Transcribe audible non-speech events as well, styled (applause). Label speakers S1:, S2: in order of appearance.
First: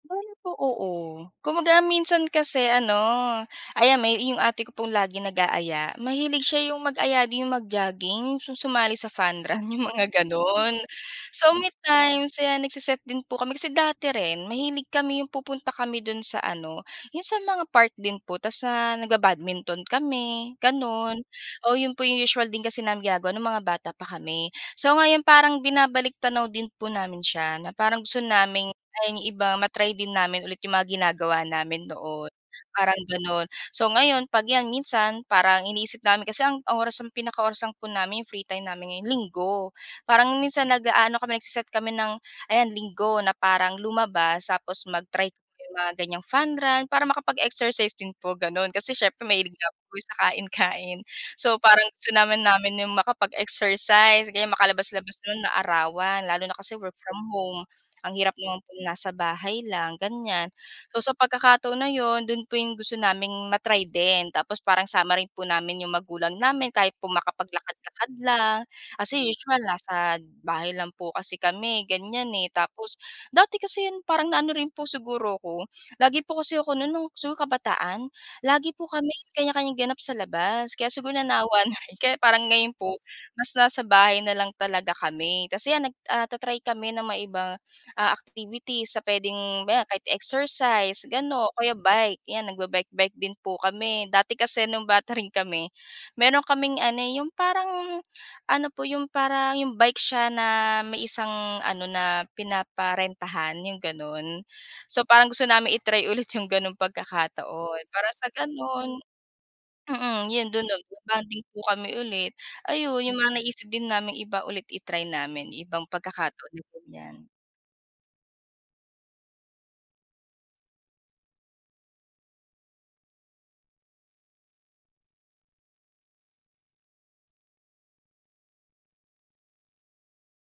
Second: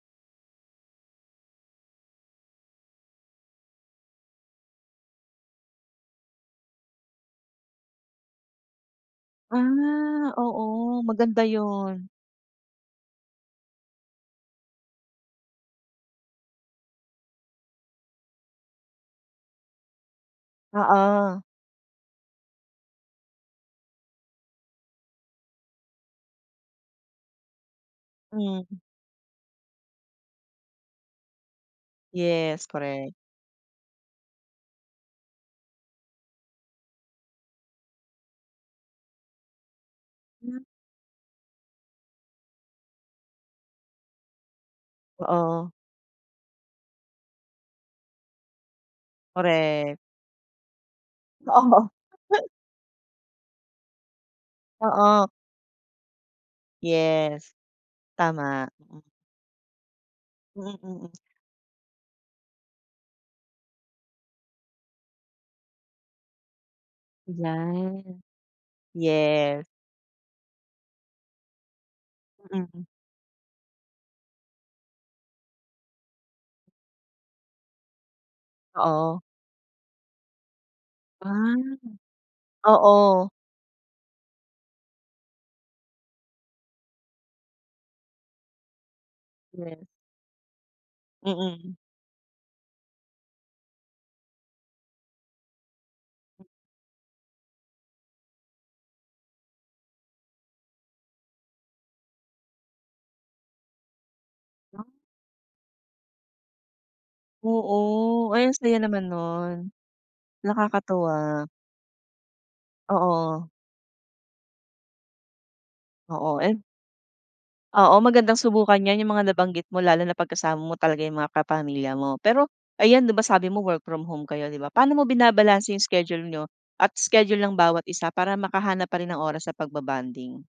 S1: Bale po, oo. Kumbaga minsan kasi ano, ayan may yung ate ko pong lagi nag-aaya, mahilig siya yung mag-aya din yung mag-jogging su sumali sa fun run yung mga
S2: Ah,
S1: gano'n.
S2: oo maganda
S1: So, may
S2: 'yon.
S1: time sila nagse-set din po kami kasi dati rin mahilig kami yung pupunta kami do'n sa ano, yung sa mga park din po tas na nagba-badminton kami gano'n.
S2: Oo.
S1: Oh, 'yon po yung usual din kasi namin gagawa nung mga bata pa kami. So, ngayon parang binabalik-tanaw din po namin siya na parang gusto
S2: Hmm.
S1: naming ay yung iba ma-try din namin ulit yung mga ginagawa namin noon
S2: Yes,
S1: parang
S2: correct.
S1: gano'n. So, ngayon pag 'yan minsan parang iniisip namin kasi ang oras ng pinaka-oras lang po namin free time namin ngayong Linggo. Parang nung
S2: Hmm.
S1: minsan nag-aano kami, nagse-set kami ng ayan, Linggo na parang lumabas tapos mag-try
S2: Oo.
S1: yung mga gan'yang fun run para makapag-exercise din po gano'n. Kasi siyempre mahilig nga po
S2: Correct.
S1: sa kain-kain. So, parang
S2: Oo.
S1: gusto namin
S2: (chuckles)
S1: namin yung makapag-exercise o kaya makalabas-labas
S2: Oo.
S1: nun maarawan lalo na kasi work from
S2: Yes.
S1: home ang hirap naman
S2: Tama,
S1: pong
S2: mm.
S1: nasa bahay lang ganiyan.
S2: Mm,
S1: So,
S2: mm
S1: sa pagkakataon na yun dun po yung gusto naming ma-try din tapos parang sama rin po namin yung magulang namin kahit po makapaglakad-lakad
S2: 'Yan.
S1: lang kasi usual
S2: Yes
S1: nasa bahay lang po kasi kami gan'yan, eh.
S2: Mm.
S1: Tapos dati kasi yun parang na ano rin po siguro ako, lagi po kasi ako nun no'ng siguro kabataan lagi po kami
S2: Oo.
S1: kanya-kanyang ganap sa labas kaya siguro
S2: Ah,
S1: nanawa na rin kaya parang ngayon po
S2: oo.
S1: mas nasa bahay na lang talaga kami. Kasi 'yan nag ah, ta-try kami na maiba, ah, activities na puwedeng maya
S2: Yes.
S1: kahit exercise gano'n o kaya
S2: Mm.
S1: bike 'yan nagba-bike-bike din po kami. Dati kasi nung bata rin kami meron kaming ano, yung parang ano, po yung parang yung bike siya na may isang ano na pinaparentahan yung gano'n.
S2: (unintelligible)
S1: So, parang gusto namin i-try ulit yung gano'ng
S2: Oo.
S1: pagkakataon para sa
S2: Ay ang saya
S1: gano'n,
S2: naman nun.
S1: mm, 'yon do'n nun nagba-bonding
S2: Nakakatuwa.
S1: po kami ulit. Ayun yung mga
S2: Oo.
S1: naisip din naming iba ulit i-try namin yung ibang
S2: Oo,
S1: pagkakataon
S2: ay
S1: na ganiyan.
S2: Oo, magandang subukan 'yan yung mga nabanggit mo lalo na pag kasama mo talaga yung mga kapamilya mo. Pero ayan, di ba sabi mo work from home kayo, di ba, paano mo binabalanse yung schedule niyo at schedule ng bawat isa para makahanap pa rin ng oras sa pagba-bonding?